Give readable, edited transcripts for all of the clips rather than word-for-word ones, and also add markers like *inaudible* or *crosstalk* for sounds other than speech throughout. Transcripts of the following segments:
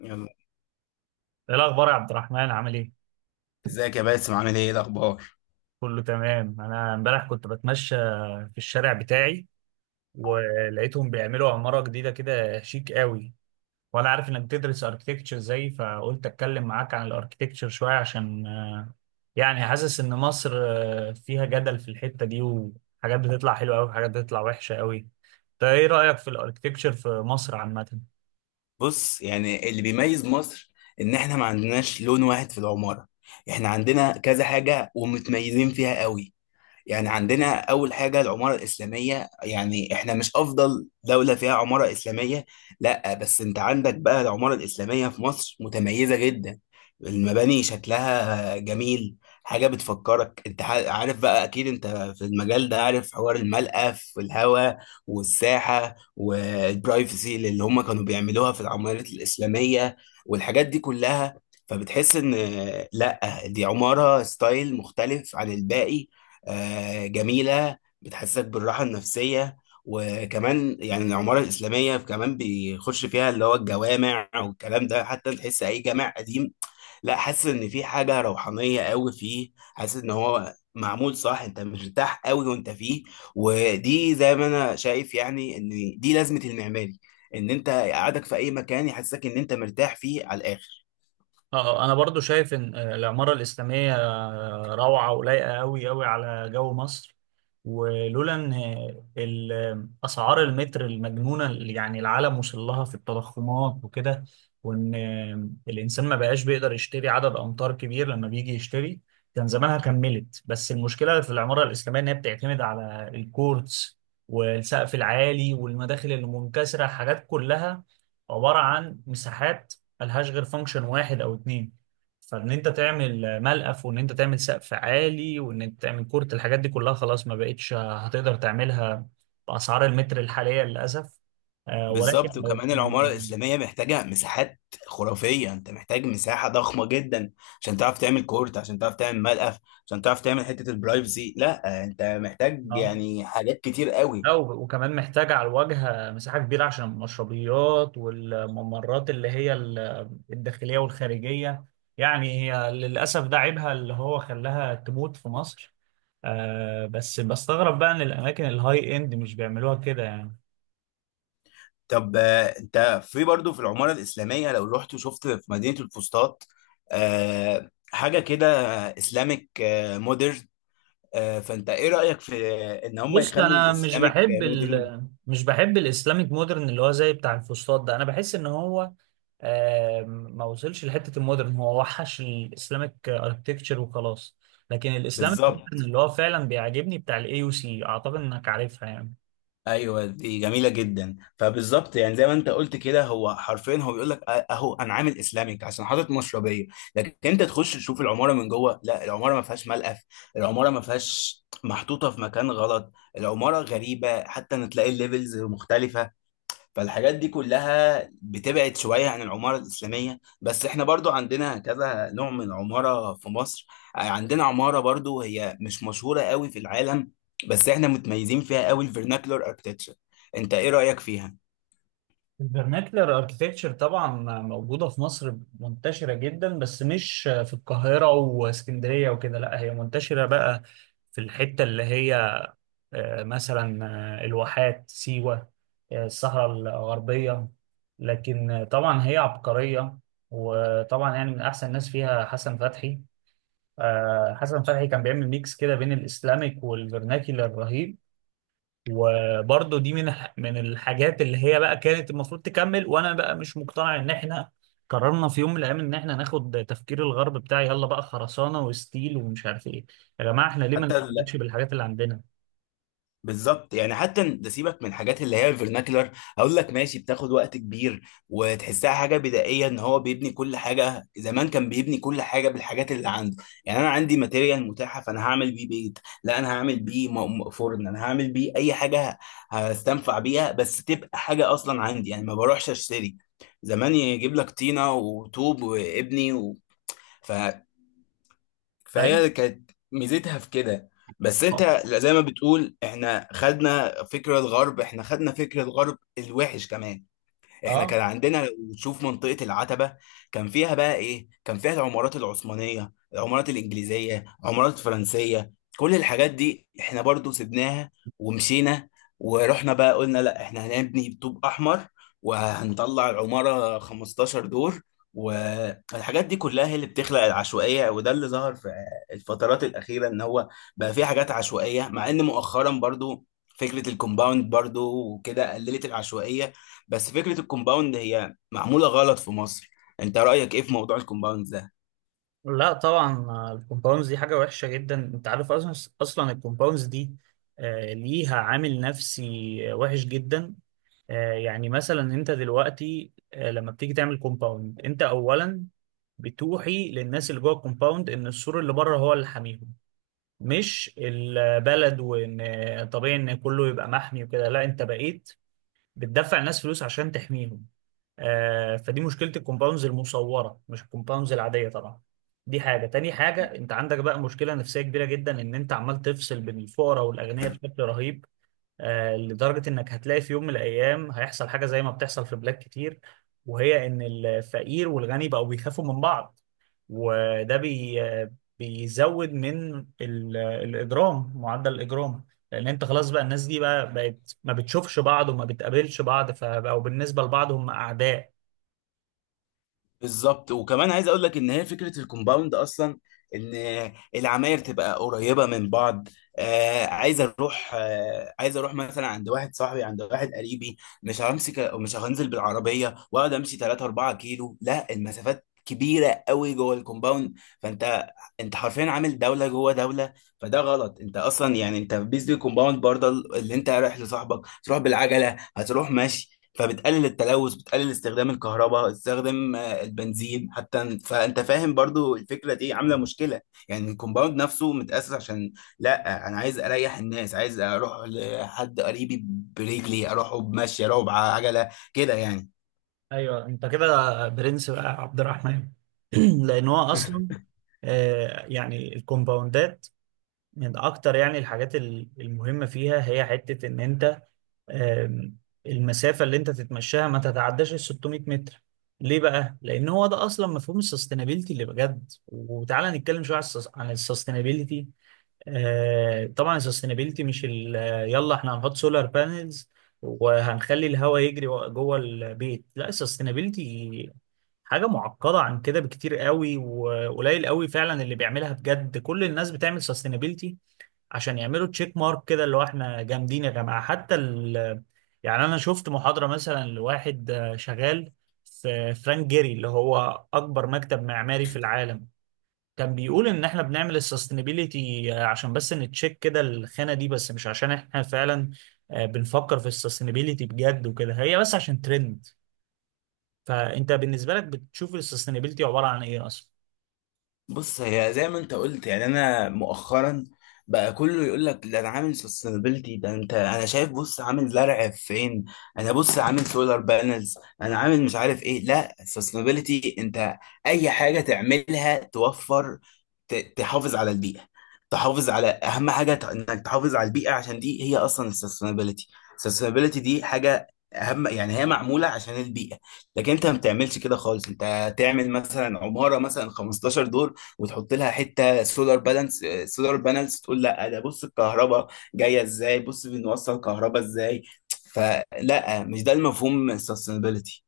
يلا. ايه الاخبار يا عبد الرحمن، عامل ايه؟ ازيك يا باسم؟ عامل ايه؟ إيه الاخبار؟ كله تمام. انا امبارح كنت بتمشى في الشارع بتاعي، ولقيتهم بيعملوا عمارة جديدة كده شيك قوي. وانا عارف انك بتدرس اركتكتشر زي، فقلت اتكلم معاك عن الاركتكتشر شوية، عشان يعني حاسس ان مصر فيها جدل في الحتة دي، وحاجات بتطلع حلوة قوي وحاجات بتطلع وحشة قوي. انت ايه رأيك في الاركتكتشر في مصر عامة؟ بص، يعني اللي بيميز مصر ان احنا ما عندناش لون واحد في العمارة. احنا عندنا كذا حاجة ومتميزين فيها قوي. يعني عندنا أول حاجة العمارة الإسلامية، يعني إحنا مش أفضل دولة فيها عمارة إسلامية، لأ، بس أنت عندك بقى العمارة الإسلامية في مصر متميزة جدا. المباني شكلها جميل، حاجة بتفكرك. أنت عارف بقى، أكيد أنت في المجال ده، عارف حوار الملقى في الهواء والساحة والبرايفسي اللي هم كانوا بيعملوها في العمارات الإسلامية والحاجات دي كلها. فبتحس ان لا، دي عمارة ستايل مختلف عن الباقي، جميلة، بتحسسك بالراحة النفسية. وكمان يعني العمارة الإسلامية كمان بيخش فيها اللي هو الجوامع والكلام ده. حتى تحس أي جامع قديم، لا، حاسس إن في حاجة روحانية قوي فيه، حاسس إن هو معمول صح، أنت مرتاح قوي وأنت فيه. ودي زي ما أنا شايف يعني، إن دي لازمة المعماري، إن أنت قعدك في أي مكان يحسسك إن أنت مرتاح فيه على الآخر. اه. انا برضو شايف ان العمارة الإسلامية روعة ولايقة قوي قوي على جو مصر. ولولا ان اسعار المتر المجنونة اللي يعني العالم وصل لها في التضخمات وكده، وان الانسان ما بقاش بيقدر يشتري عدد امتار كبير لما بيجي يشتري، كان زمانها كملت. بس المشكلة في العمارة الإسلامية ان هي بتعتمد على الكورتس والسقف العالي والمداخل المنكسرة، حاجات كلها عبارة عن مساحات ملهاش غير فانكشن واحد او اتنين. فان انت تعمل ملقف، وان انت تعمل سقف عالي، وان انت تعمل كورت، الحاجات دي كلها خلاص ما بقتش هتقدر تعملها باسعار المتر الحاليه للاسف. ولكن بالظبط. لو وكمان العمارة الإسلامية محتاجة مساحات خرافية، أنت محتاج مساحة ضخمة جدا عشان تعرف تعمل كورت، عشان تعرف تعمل ملقف، عشان تعرف تعمل حتة البرايفسي. لا، أنت محتاج اه. يعني حاجات كتير قوي. لا و- وكمان محتاج على الواجهة مساحة كبيرة عشان المشربيات والممرات اللي هي الداخلية والخارجية. يعني هي للأسف ده عيبها اللي هو خلاها تموت في مصر. بس بستغرب بقى إن الأماكن الهاي إند مش بيعملوها كده يعني. طب أنت في برضو في العمارة الإسلامية لو رحت وشفت في مدينة الفسطاط حاجة كده، إسلامك مودرن، فأنت إيه رأيك في إن هم بص، يخلوا أنا الإسلامك مودرن؟ مش بحب الإسلاميك مودرن اللي هو زي بتاع الفسطاط ده. أنا بحس إن هو آم، ما وصلش لحته المودرن، هو وحش الاسلامك اركتكتشر وخلاص. لكن الاسلامك مودرن بالظبط. اللي هو فعلا بيعجبني بتاع الاي يو سي، اعتقد انك عارفها يعني. ايوه دي جميله جدا. فبالظبط يعني زي ما انت قلت كده، هو حرفيا بيقول لك اهو انا عامل اسلامك عشان حاطط مشربيه، لكن انت تخش تشوف العماره من جوه، لا، العماره ما فيهاش ملقف، العماره ما فيهاش محطوطه في مكان غلط، العماره غريبه، حتى ان تلاقي الليفلز مختلفه. فالحاجات دي كلها بتبعد شوية عن العمارة الإسلامية. بس إحنا برضو عندنا كذا نوع من العمارة في مصر. عندنا عمارة برضو هي مش مشهورة قوي في العالم، بس إحنا متميزين فيها قوي، الفيرناكلر اركتكتشر. أنت إيه رأيك فيها؟ الفرناكلر اركتكتشر طبعا موجوده في مصر، منتشره جدا، بس مش في القاهره واسكندريه وكده. لا هي منتشره بقى في الحته اللي هي مثلا الواحات، سيوة، الصحراء الغربية. لكن طبعا هي عبقرية. وطبعا يعني من أحسن الناس فيها حسن فتحي. حسن فتحي كان بيعمل ميكس كده بين الإسلاميك والفرناكي الرهيب. وبرضه دي من الحاجات اللي هي بقى كانت المفروض تكمل. وأنا بقى مش مقتنع إن إحنا قررنا في يوم من الأيام إن إحنا ناخد تفكير الغرب بتاع، يلا بقى خرسانة وستيل ومش عارف إيه. يا جماعة، إحنا ليه ما حتى نشتغلش بالحاجات اللي عندنا؟ بالظبط، يعني حتى ده سيبك من الحاجات اللي هي الفرناكلر، هقول لك ماشي، بتاخد وقت كبير وتحسها حاجه بدائيه، ان هو بيبني كل حاجه. زمان كان بيبني كل حاجه بالحاجات اللي عنده، يعني انا عندي ماتيريال متاحه، فانا هعمل بيه بيت، لا، انا هعمل بيه فرن، انا هعمل بيه اي حاجه هستنفع بيها، بس تبقى حاجه اصلا عندي، يعني ما بروحش اشتري. زمان يجيب لك طينه وطوب وابني أي؟ فهي كانت ميزتها في كده. بس انت زي ما بتقول، احنا خدنا فكرة الغرب، احنا خدنا فكرة الغرب الوحش كمان. احنا اه. كان عندنا، لو تشوف منطقة العتبة، كان فيها بقى ايه؟ كان فيها العمارات العثمانية، العمارات الإنجليزية، العمارات الفرنسية، كل الحاجات دي احنا برضو سيبناها ومشينا، ورحنا بقى قلنا لا، احنا هنبني طوب أحمر وهنطلع العمارة 15 دور. والحاجات دي كلها هي اللي بتخلق العشوائية، وده اللي ظهر في الفترات الأخيرة، إن هو بقى في حاجات عشوائية. مع إن مؤخرا برضو فكرة الكومباوند برضو وكده قللت العشوائية، بس فكرة الكومباوند هي معمولة غلط في مصر. انت رأيك ايه في موضوع الكومباوند ده؟ لا طبعا. الكومباوندز دي حاجة وحشة جدا. انت عارف اصلا، اصلا الكومباوندز دي ليها عامل نفسي وحش جدا. يعني مثلا انت دلوقتي لما بتيجي تعمل كومباوند، انت اولا بتوحي للناس اللي جوه الكومباوند ان السور اللي بره هو اللي حاميهم، مش البلد. وان طبيعي ان كله يبقى محمي وكده، لا، انت بقيت بتدفع الناس فلوس عشان تحميهم. فدي مشكلة الكومباوندز المصورة، مش الكومباوندز العادية طبعا. دي حاجة. تاني حاجة، انت عندك بقى مشكلة نفسية كبيرة جدا، ان انت عمال تفصل بين الفقراء والأغنياء بشكل رهيب. لدرجة انك هتلاقي في يوم من الأيام هيحصل حاجة زي ما بتحصل في بلاد كتير، وهي ان الفقير والغني بقوا بيخافوا من بعض. وده بيزود من الإجرام، معدل الإجرام. لأن أنت خلاص بقى الناس دي بقى بقت ما بتشوفش بعض وما بتقابلش بعض، فبقوا بالنسبة لبعض هم أعداء. بالظبط. وكمان عايز اقول لك ان هي فكره الكومباوند اصلا ان العماير تبقى قريبه من بعض. آه، عايز اروح، آه، عايز اروح مثلا عند واحد صاحبي، عند واحد قريبي، مش همسك، مش هنزل بالعربيه واقعد امشي 3 4 كيلو. لا، المسافات كبيره قوي جوه الكومباوند. فانت انت حرفيا عامل دوله جوه دوله. فده غلط، انت اصلا يعني انت بيز دي كومباوند برضه اللي انت رايح لصاحبك تروح بالعجله، هتروح ماشي، فبتقلل التلوث، بتقلل استخدام الكهرباء، استخدام البنزين حتى. فانت فاهم برضو الفكره دي عامله مشكله. يعني الكومباوند نفسه متاسس عشان، لا، انا عايز اريح الناس، عايز اروح لحد قريبي برجلي، اروحه بمشي، اروحه بعجله كده يعني. ايوه، انت كده برنس بقى يا عبد الرحمن. *clears throat* لان هو اصلا يعني الكومباوندات من اكتر يعني الحاجات المهمه فيها، هي حته ان انت آم، المسافه اللي انت تتمشاها ما تتعداش ال 600 متر. ليه بقى؟ لان هو ده اصلا مفهوم السستينابيلتي اللي بجد. وتعالى نتكلم شويه عن السستينابيلتي. طبعا السستينابيلتي مش يلا احنا هنحط سولار بانلز وهنخلي الهواء يجري جوه البيت، لا، السستينابيلتي حاجة معقدة عن كده بكتير قوي. وقليل قوي فعلا اللي بيعملها بجد. كل الناس بتعمل سستينابيلتي عشان يعملوا تشيك مارك كده، اللي هو احنا جامدين يا جماعة. حتى يعني انا شفت محاضرة مثلا لواحد شغال في فرانك جيري، اللي هو اكبر مكتب معماري في العالم، كان بيقول ان احنا بنعمل السستينابيليتي عشان بس نتشيك كده الخانة دي بس، مش عشان احنا فعلا بنفكر في السستينابيليتي بجد وكده. هي بس عشان ترند. فانت بالنسبة لك بتشوف السستينابيليتي عبارة عن ايه اصلا؟ بص، هي زي ما انت قلت، يعني انا مؤخرا بقى كله يقول لك ده انا عامل سستينابيلتي، ده انت انا شايف، بص عامل زرع فين، انا بص عامل سولار بانلز، انا عامل مش عارف ايه. لا، السستينابيلتي انت اي حاجه تعملها توفر، تحافظ على البيئه، تحافظ على اهم حاجه، انك تحافظ على البيئه، عشان دي هي اصلا السستينابيلتي. السستينابيلتي دي حاجه اهم، يعني هي معموله عشان البيئه. لكن انت ما بتعملش كده خالص، انت تعمل مثلا عماره مثلا 15 دور وتحط لها حته سولار بالانس، سولار بانلز، تقول لا ده بص الكهرباء جايه ازاي، بص بنوصل كهرباء ازاي، فلا، مش ده المفهوم sustainability.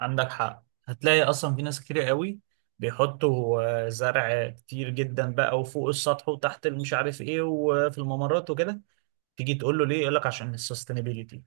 عندك حق، هتلاقي اصلا في ناس كتير قوي بيحطوا زرع كتير جدا بقى، وفوق السطح وتحت، مش عارف ايه، وفي الممرات وكده. تيجي تقول له ليه، يقول لك عشان السستينابيليتي.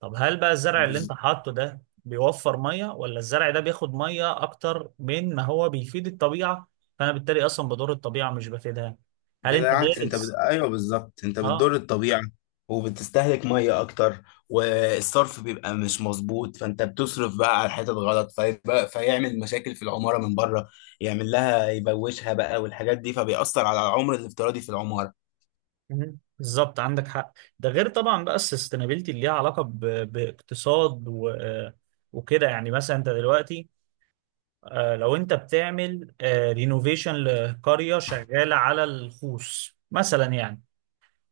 طب هل بقى الزرع اللي انت بز- حاطه ده بيوفر ميه، ولا الزرع ده بياخد ميه اكتر من ما هو بيفيد الطبيعه؟ فانا بالتالي اصلا بضر الطبيعه، مش بفيدها. هل انت بالعكس انت دارس؟ ايوه بالظبط، انت اه. بتضر الطبيعه وبتستهلك ميه اكتر، والصرف بيبقى مش مظبوط، فانت بتصرف بقى على الحتت غلط، فيبقى فيعمل مشاكل في العماره من بره، يعمل لها يبوشها بقى والحاجات دي، فبيأثر على العمر الافتراضي في العماره. مهم. بالظبط، عندك حق. ده غير طبعا بقى السستينابيلتي اللي ليها علاقه باقتصاد وكده يعني. مثلا انت دلوقتي لو انت بتعمل رينوفيشن لقريه شغاله على الخوص مثلا يعني،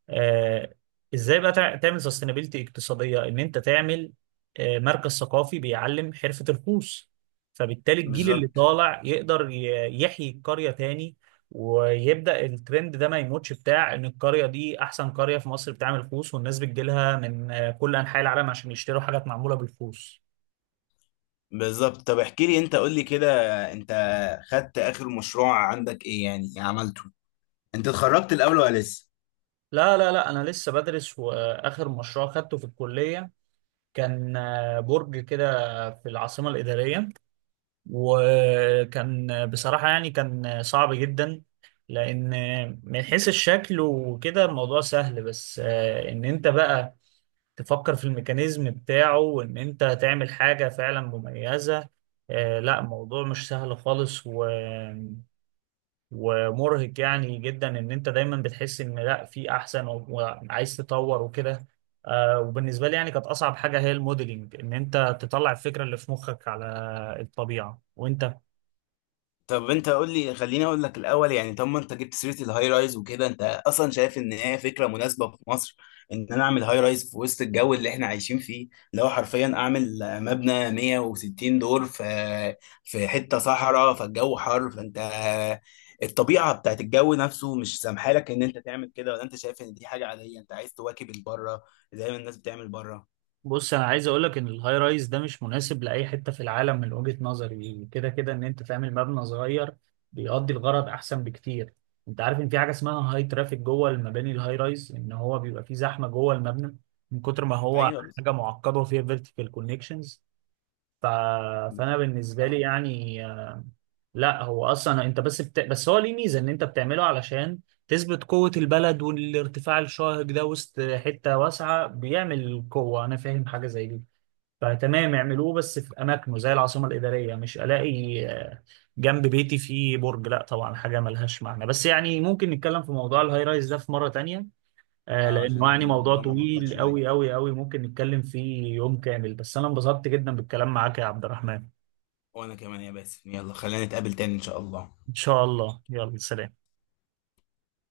آه، ازاي بقى تعمل سستينابيلتي اقتصاديه؟ ان انت تعمل مركز ثقافي بيعلم حرفه الخوص، فبالتالي الجيل اللي بالظبط. طالع يقدر يحيي القريه تاني. ويبدا الترند ده ما يموتش، بتاع ان القريه دي احسن قريه في مصر بتعمل خوص، والناس بتجيلها من كل انحاء العالم عشان يشتروا حاجات معموله بالخوص. بالظبط. طب احكي لي، انت قول لي كده، انت خدت اخر مشروع عندك ايه يعني عملته؟ انت اتخرجت الاول ولا لسه؟ لا انا لسه بدرس. واخر مشروع خدته في الكليه كان برج كده في العاصمه الاداريه. وكان بصراحة يعني كان صعب جدا. لأن من حيث الشكل وكده الموضوع سهل، بس إن أنت بقى تفكر في الميكانيزم بتاعه وإن أنت تعمل حاجة فعلا مميزة، لا، الموضوع مش سهل خالص و... ومرهق يعني جدا. إن أنت دايما بتحس إن لا، في أحسن، وعايز تطور وكده. وبالنسبة لي يعني كانت أصعب حاجة هي الموديلينج، إن أنت تطلع الفكرة اللي في مخك على الطبيعة، وأنت. طب انت قول لي، خليني اقول لك الاول يعني. طب ما انت جبت سيره الهاي رايز وكده، انت اصلا شايف ان هي فكره مناسبه في مصر، ان انا اعمل هاي رايز في وسط الجو اللي احنا عايشين فيه، اللي هو حرفيا اعمل مبنى 160 دور في حته صحراء، فالجو حر، فانت الطبيعه بتاعت الجو نفسه مش سامحه لك ان انت تعمل كده؟ ولا انت شايف ان دي حاجه عاديه، انت عايز تواكب البره زي ما الناس بتعمل بره؟ بص، انا عايز اقول لك ان الهاي رايز ده مش مناسب لاي حته في العالم من وجهه نظري يعني. كده كده ان انت تعمل مبنى صغير بيقضي الغرض احسن بكتير. انت عارف ان في حاجه اسمها هاي ترافيك جوه المباني الهاي رايز، ان هو بيبقى فيه زحمه جوه المبنى من كتر ما هو ايوه حاجه معقده وفيها فيرتيكال كونكشنز. ف... بس- فانا بالنسبه اه. لي يعني لا هو اصلا انت بس بس هو ليه ميزه؟ ان انت بتعمله علشان تثبت قوه البلد، والارتفاع الشاهق ده وسط حته واسعه بيعمل قوه، انا فاهم حاجه زي دي. فتمام، اعملوه بس في اماكنه زي العاصمه الاداريه. مش الاقي جنب بيتي فيه برج، لا طبعا، حاجه ملهاش معنى. بس يعني ممكن نتكلم في موضوع الهاي رايز ده في مره تانية، اه، عشان لانه يعني موضوع الموضوع معقد طويل شويه. قوي قوي قوي، ممكن نتكلم فيه يوم كامل. بس انا انبسطت جدا بالكلام معاك يا عبد الرحمن. وانا كمان يا باسم، يلا خلينا نتقابل تاني ان شاء الله. ان شاء الله، يلا سلام.